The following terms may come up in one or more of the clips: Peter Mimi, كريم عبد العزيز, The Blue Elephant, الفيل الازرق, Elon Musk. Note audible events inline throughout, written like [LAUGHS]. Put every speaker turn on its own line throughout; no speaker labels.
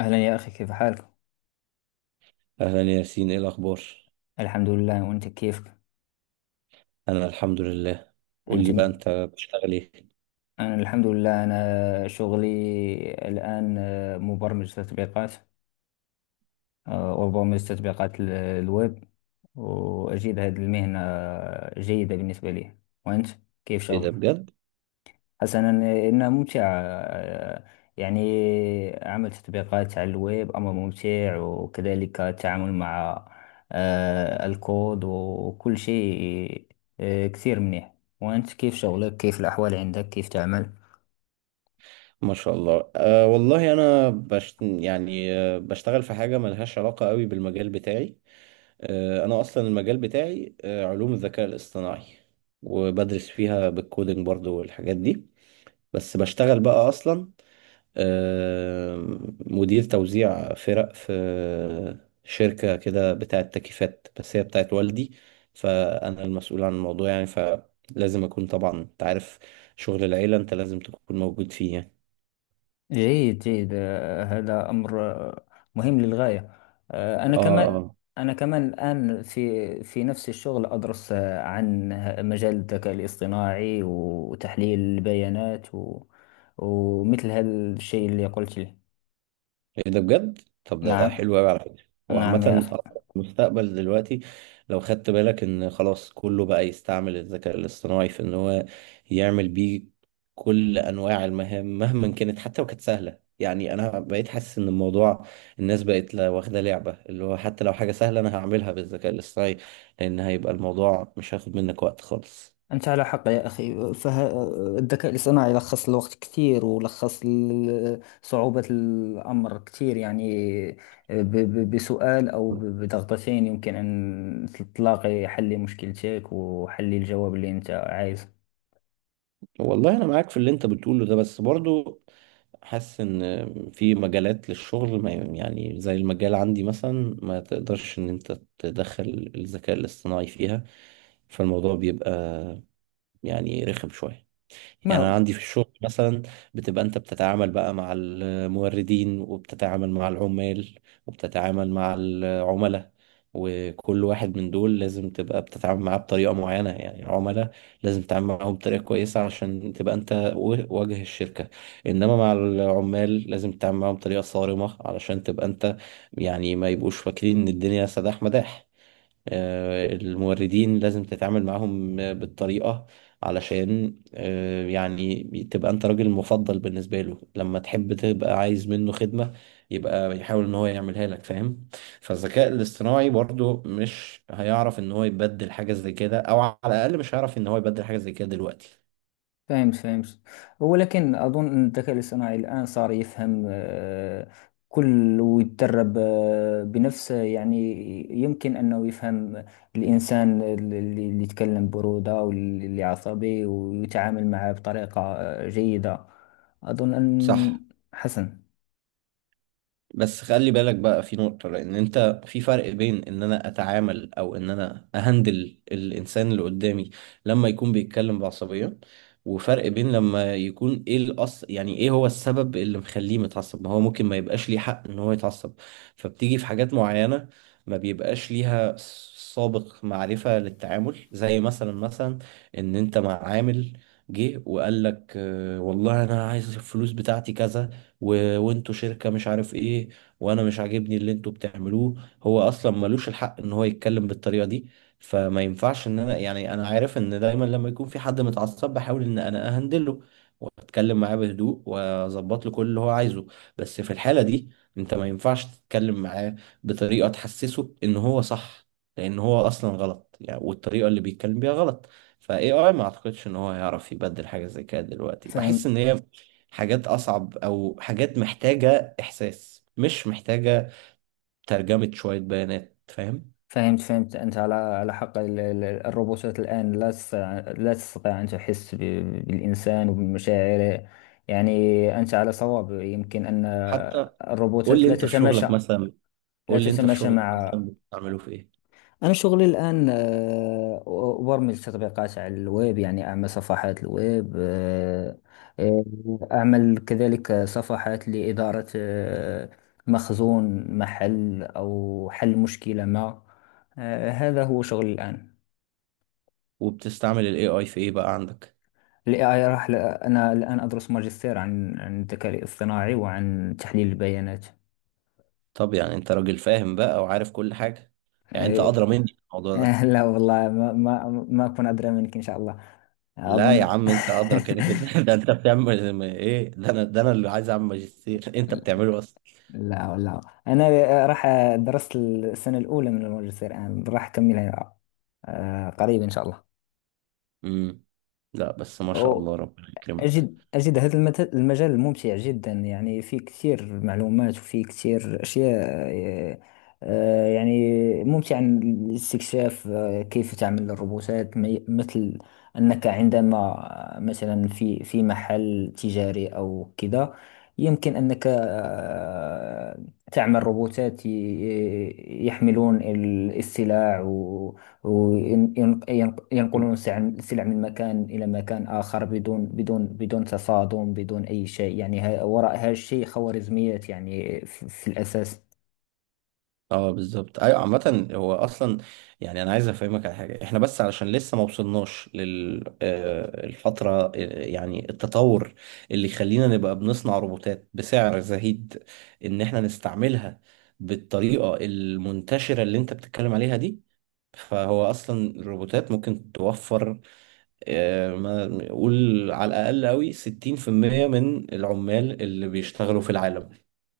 أهلا يا أخي، كيف حالك؟
أهلا ياسين إيه الأخبار؟
الحمد لله، وأنت كيفك؟
أنا الحمد لله. قول
أنت
لي بقى أنت بتشتغل إيه؟
أنا الحمد لله. أنا شغلي الآن مبرمج تطبيقات. وبرمج تطبيقات الويب، وأجد هذه المهنة جيدة بالنسبة لي. وأنت كيف
إيه ده
شغلك؟
بجد؟
حسنا، إنه ممتع. يعني عمل تطبيقات على الويب أمر ممتع، وكذلك التعامل مع الكود وكل شيء. كثير منيح. وأنت كيف شغلك، كيف الأحوال عندك، كيف تعمل؟
ما شاء الله. أه والله أنا بشتغل في حاجة ملهاش علاقة قوي بالمجال بتاعي. أه أنا أصلا المجال بتاعي أه علوم الذكاء الاصطناعي، وبدرس فيها بالكودينج برضو والحاجات دي، بس بشتغل بقى أصلا مدير توزيع فرق في شركة كده بتاعت تكييفات، بس هي بتاعت والدي، فأنا المسؤول عن الموضوع يعني، فلازم أكون طبعا أنت عارف شغل العيلة أنت لازم تكون موجود فيه يعني.
جيد جيد، هذا أمر مهم للغاية. أنا
آه،
كمان.
آه،
الآن في نفس الشغل، أدرس عن مجال الذكاء الاصطناعي وتحليل البيانات، ومثل هذا الشيء اللي قلت لي.
ايه ده بجد؟ طب ده
نعم،
حلو قوي على فكره. هو عامه
نعم يا
أصلاً
أخي.
المستقبل دلوقتي، لو خدت بالك ان خلاص كله بقى يستعمل الذكاء الاصطناعي في ان هو يعمل بيه كل انواع المهام مهما كانت، حتى لو كانت سهله. يعني انا بقيت حاسس ان الموضوع الناس بقت واخده لعبه اللي هو حتى لو حاجه سهله انا هعملها بالذكاء الاصطناعي، لان هيبقى الموضوع مش هياخد منك وقت خالص.
أنت على حق يا أخي، فالذكاء الاصطناعي لخص الوقت كثير، ولخص صعوبة الأمر كثير. يعني بسؤال أو بضغطتين يمكن أن تلاقي حل لمشكلتك، وحل الجواب اللي أنت عايزه.
والله انا معاك في اللي انت بتقوله ده، بس برضو حاسس ان في مجالات للشغل ما يعني، زي المجال عندي مثلا ما تقدرش ان انت تدخل الذكاء الاصطناعي فيها، فالموضوع بيبقى يعني رخم شوية.
ما
يعني
هو.
أنا عندي في الشغل مثلا، بتبقى أنت بتتعامل بقى مع الموردين، وبتتعامل مع العمال، وبتتعامل مع العملاء، وكل واحد من دول لازم تبقى بتتعامل معاه بطريقة معينة. يعني العملاء لازم تتعامل معاهم بطريقة كويسة عشان تبقى أنت وجه الشركة، إنما مع العمال لازم تتعامل معاهم بطريقة صارمة علشان تبقى أنت يعني ما يبقوش فاكرين إن الدنيا سداح مداح. الموردين لازم تتعامل معاهم بالطريقة علشان يعني تبقى انت راجل مفضل بالنسبة له، لما تحب تبقى عايز منه خدمة يبقى يحاول ان هو يعملها لك، فاهم؟ فالذكاء الاصطناعي برضو مش هيعرف ان هو يبدل حاجة زي كده، او على الاقل مش هيعرف ان هو يبدل حاجة زي كده دلوقتي.
فهمت، فهمت، ولكن أظن أن الذكاء الاصطناعي الآن صار يفهم كل، ويتدرب بنفسه. يعني يمكن أنه يفهم الإنسان اللي يتكلم برودة، واللي عصبي، ويتعامل معه بطريقة جيدة. أظن أن.
صح،
حسن.
بس خلي بالك بقى في نقطة، لأن أنت في فرق بين إن أنا أتعامل أو إن أنا أهندل الإنسان اللي قدامي لما يكون بيتكلم بعصبية، وفرق بين لما يكون إيه الأصل، يعني إيه هو السبب اللي مخليه متعصب. ما هو ممكن ما يبقاش ليه حق إن هو يتعصب، فبتيجي في حاجات معينة ما بيبقاش ليها سابق معرفة للتعامل. زي مثلا إن أنت مع عامل جه وقال لك آه، والله أنا عايز الفلوس بتاعتي كذا وانتوا شركة مش عارف ايه، وانا مش عاجبني اللي انتوا بتعملوه. هو اصلا ملوش الحق ان هو يتكلم بالطريقة دي، فما ينفعش ان انا يعني، انا عارف ان دايما لما يكون في حد متعصب بحاول ان انا اهندله واتكلم معاه بهدوء واظبط له كل اللي هو عايزه، بس في الحالة دي انت ما ينفعش تتكلم معاه بطريقة تحسسه ان هو صح، لان هو اصلا غلط يعني، والطريقة اللي بيتكلم بيها غلط. فاي اي ما اعتقدش ان هو هيعرف يبدل حاجه زي كده دلوقتي، بحس
فهمت،
ان هي حاجات أصعب، أو حاجات محتاجة إحساس، مش محتاجة ترجمة شوية بيانات، فاهم؟
فهمت، فهمت، أنت على حق. الروبوتات الآن لا تستطيع، لا تستطيع أن تحس بالإنسان وبمشاعره. يعني أنت على صواب. يمكن أن
حتى قول
الروبوتات
لي
لا
أنت في
تتماشى،
شغلك مثلا،
لا تتماشى مع...
بتستعمله في إيه؟
أنا شغلي الآن أبرمج تطبيقات على الويب، يعني أعمل صفحات الويب. آه، أعمل كذلك صفحات لإدارة مخزون محل، أو حل مشكلة ما. هذا هو شغلي الآن.
وبتستعمل ال AI في إيه بقى عندك؟
ال AI أنا الآن أدرس ماجستير عن الذكاء الاصطناعي وعن تحليل البيانات.
طب يعني أنت راجل فاهم بقى وعارف كل حاجة، يعني أنت
آه،
أدرى مني في
[LAUGHS]
الموضوع ده.
لا والله، ما أكون أدرى منك إن شاء الله.
لا يا
أظن.
عم أنت أدرى كده كده، [LAUGHS] ده أنت بتعمل إيه؟ ده أنا ده أنا اللي عايز أعمل ماجستير، [LAUGHS] أنت
[LAUGHS]
بتعمله أصلا.
لا، لا، انا راح درست السنه الاولى من الماجستير، الان راح اكملها قريب ان شاء
امم، لا بس ما شاء
الله.
الله ربنا يكرمك.
أجد هذا المجال ممتع جدا. يعني فيه كثير معلومات، وفيه كثير أشياء. يعني ممتع الاستكشاف. كيف تعمل الروبوتات. مثل أنك عندما، مثلا في محل تجاري أو كذا، يمكن أنك تعمل روبوتات يحملون السلع، وينقلون السلع من مكان إلى مكان آخر بدون بدون تصادم، بدون أي شيء. يعني وراء هذا الشيء خوارزميات، يعني في الأساس.
اه بالظبط، ايوه عامة هو اصلا يعني انا عايز افهمك على حاجة، احنا بس علشان لسه ما وصلناش للفترة يعني التطور اللي يخلينا نبقى بنصنع روبوتات بسعر زهيد ان احنا نستعملها بالطريقة المنتشرة اللي انت بتتكلم عليها دي، فهو اصلا الروبوتات ممكن توفر ما نقول على الاقل قوي 60% من العمال اللي بيشتغلوا في العالم.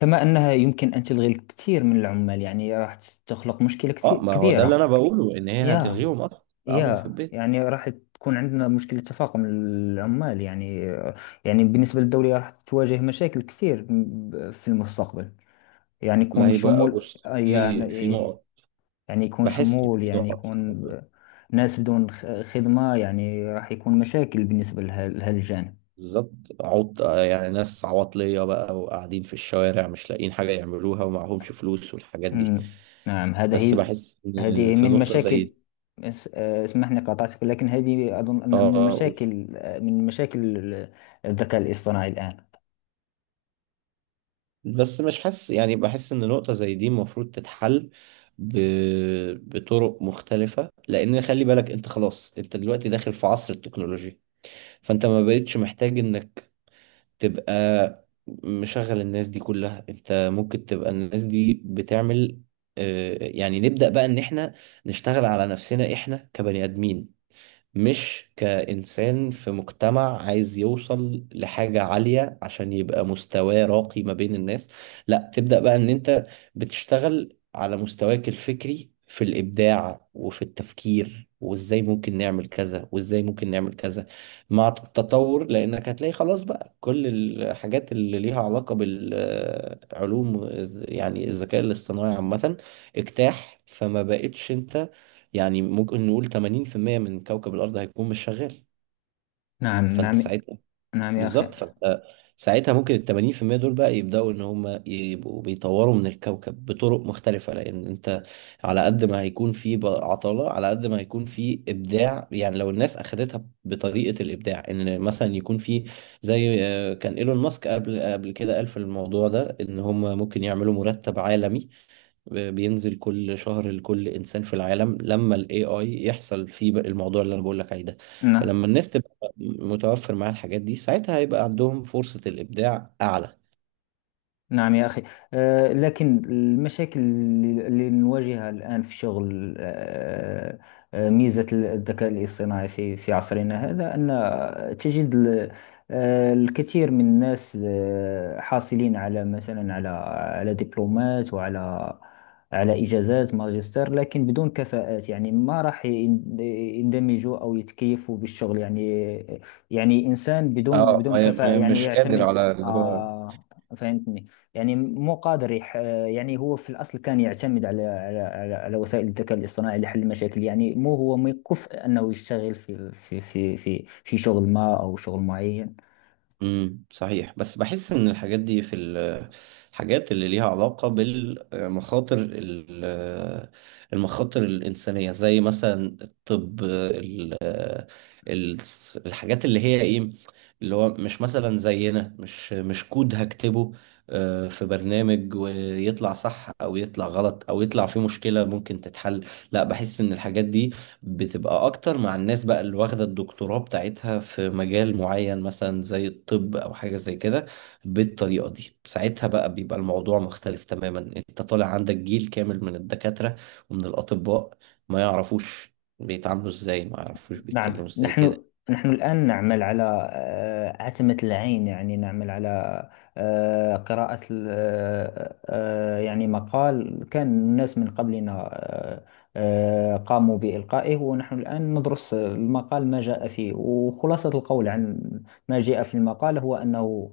كما أنها يمكن أن تلغي الكثير من العمال. يعني راح تخلق مشكلة كثير
اه ما هو ده اللي
كبيرة.
انا بقوله، ان هي
يا
هتلغيهم اصلا قعدوا في
يا
البيت.
يعني راح تكون عندنا مشكلة تفاقم العمال. يعني يعني بالنسبة للدولة راح تواجه مشاكل كثير في المستقبل. يعني
ما
يكون
هي بقى
شمول.
بص، في نقط،
يعني يكون
بحس إن
شمول،
في
يعني
نقط في الموضوع.
يكون
ده.
ناس بدون خدمة. يعني راح يكون مشاكل بالنسبة لهذا الجانب.
بالظبط، يعني ناس عواطلية بقى وقاعدين في الشوارع مش لاقيين حاجة يعملوها ومعهمش فلوس والحاجات دي.
مم. نعم، هذا
بس
هي.
بحس إن
هذه
في
من
نقطة زي
مشاكل.
دي.
اسمحني، قاطعتك، لكن هذه أظن
اه،
أن من
قول.
المشاكل، من مشاكل الذكاء الاصطناعي الآن.
بس مش حاسس، يعني بحس إن نقطة زي دي المفروض ب... بطرق مختلفة، لأن خلي بالك أنت خلاص أنت دلوقتي داخل في عصر التكنولوجيا، فأنت ما بقتش محتاج إنك تبقى مشغل الناس دي كلها. انت ممكن تبقى الناس دي بتعمل يعني نبدأ بقى ان احنا نشتغل على نفسنا احنا كبني ادمين، مش كإنسان في مجتمع عايز يوصل لحاجة عالية عشان يبقى مستواه راقي ما بين الناس. لا، تبدأ بقى ان انت بتشتغل على مستواك الفكري في الإبداع وفي التفكير، وازاي ممكن نعمل كذا وازاي ممكن نعمل كذا مع التطور، لانك هتلاقي خلاص بقى كل الحاجات اللي ليها علاقة بالعلوم، يعني الذكاء الاصطناعي عامة اجتاح، فما بقتش انت يعني، ممكن نقول 80% من كوكب الأرض هيكون مش شغال.
نعم،
فأنت
نعم،
ساعتها
نعم يا أخي.
بالظبط، فأنت ساعتها ممكن ال 80% دول بقى يبدأوا إن هم يبقوا بيطوروا من الكوكب بطرق مختلفة، لأن أنت على قد ما هيكون في بقى عطالة على قد ما هيكون في إبداع. يعني لو الناس أخدتها بطريقة الإبداع، إن مثلا يكون في زي كان إيلون ماسك قبل كده قال في الموضوع ده، إن هم ممكن يعملوا مرتب عالمي بينزل كل شهر لكل انسان في العالم لما الاي اي يحصل فيه بقى الموضوع اللي انا بقول لك عليه ده.
نعم،
فلما الناس تبقى متوفر معاها الحاجات دي، ساعتها هيبقى عندهم فرصة الابداع اعلى.
نعم يا أخي. لكن المشاكل اللي نواجهها الآن في شغل، ميزة الذكاء الاصطناعي في عصرنا هذا أن تجد الكثير من الناس، حاصلين على، مثلا، على على دبلومات، وعلى إجازات ماجستير، لكن بدون كفاءات. يعني ما راح يندمجوا أو يتكيفوا بالشغل. يعني يعني إنسان بدون
اه
كفاءة، يعني
مش قادر
يعتمد.
على اللي هو.
آه، فهمتني. يعني مو قادر يح... يعني هو في الأصل كان يعتمد على وسائل الذكاء الاصطناعي لحل المشاكل. يعني مو هو مكف أنه يشتغل في شغل ما أو شغل معين.
صحيح، بس بحس ان الحاجات دي في الحاجات اللي ليها علاقة بالمخاطر المخاطر الإنسانية، زي مثلا الطب ال- الحاجات اللي هي ايه، اللي هو مش مثلا زينا، مش كود هكتبه في برنامج ويطلع صح او يطلع غلط او يطلع فيه مشكلة ممكن تتحل. لا، بحس ان الحاجات دي بتبقى اكتر مع الناس بقى اللي واخده الدكتوراه بتاعتها في مجال معين، مثلا زي الطب او حاجه زي كده. بالطريقه دي ساعتها بقى بيبقى الموضوع مختلف تماما، انت طالع عندك جيل كامل من الدكاتره ومن الاطباء ما يعرفوش بيتعاملوا ازاي، ما يعرفوش
نعم.
بيتكلموا ازاي كده.
نحن الآن نعمل على عتمة العين. يعني نعمل على قراءة يعني مقال كان الناس من قبلنا قاموا بإلقائه، ونحن الآن ندرس المقال ما جاء فيه. وخلاصة القول عن ما جاء في المقال هو أنه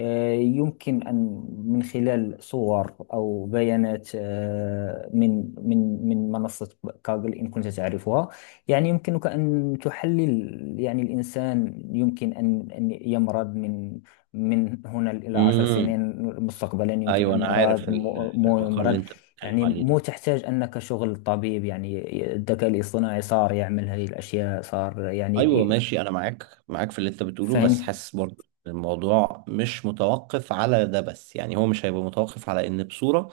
يمكن أن، من خلال صور أو بيانات من منصة كاغل، إن كنت تعرفها، يعني يمكنك أن تحلل. يعني الإنسان يمكن أن يمرض من هنا إلى عشر
امم،
سنين مستقبلا. يمكن
ايوه
أن
انا عارف
مرض، مو
المقال اللي
يمرض.
انت بتتكلم
يعني
عليه
مو
ده.
تحتاج أنك شغل طبيب. يعني الذكاء الاصطناعي صار يعمل هذه الأشياء، صار.
ايوه
يعني،
ماشي، انا معاك في اللي انت بتقوله، بس
فاهم.
حاسس برضه إن الموضوع مش متوقف على ده بس. يعني هو مش هيبقى متوقف على ان بصوره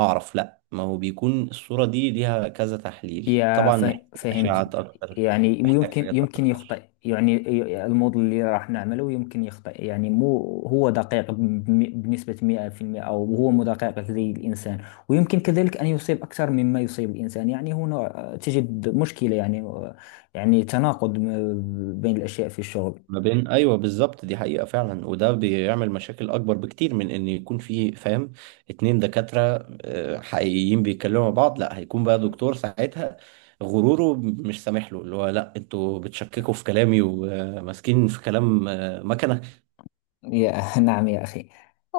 اعرف؟ لا، ما هو بيكون الصورة دي ليها كذا تحليل،
يا
طبعا محتاج
فهمت.
اشعاعات اكتر،
يعني
محتاج حاجات
يمكن
اكتر.
يخطئ، يعني الموديل اللي راح نعمله يمكن يخطئ. يعني مو هو دقيق بنسبة 100%، أو هو مو دقيق زي الإنسان، ويمكن كذلك أن يصيب أكثر مما يصيب الإنسان. يعني هنا تجد مشكلة. يعني يعني تناقض بين الأشياء في الشغل.
ما بين ايوه بالظبط، دي حقيقة فعلا، وده بيعمل مشاكل اكبر بكتير من ان يكون في، فاهم، اتنين دكاترة حقيقيين بيتكلموا مع بعض. لا، هيكون بقى دكتور ساعتها غروره مش سامح له، اللي هو لا انتوا بتشككوا في كلامي وماسكين في كلام مكنة.
يا [LAUGHS] نعم يا أخي،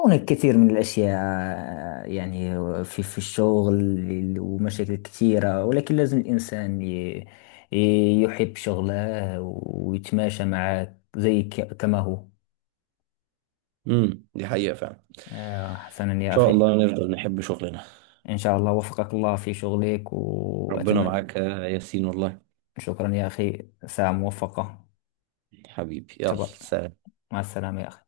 هناك كثير من الأشياء، يعني في الشغل، ومشاكل كثيرة. ولكن لازم الإنسان يحب شغله، ويتماشى معه زي كما هو.
دي حقيقة فعلا.
حسنا
ان
يا
شاء
أخي.
الله نفضل نحب شغلنا.
إن شاء الله وفقك الله في شغلك،
ربنا
وأتمنى.
معاك يا ياسين والله.
شكرا يا أخي، ساعة موفقة.
حبيبي يلا
تبا.
سلام.
مع السلامة يا أخي.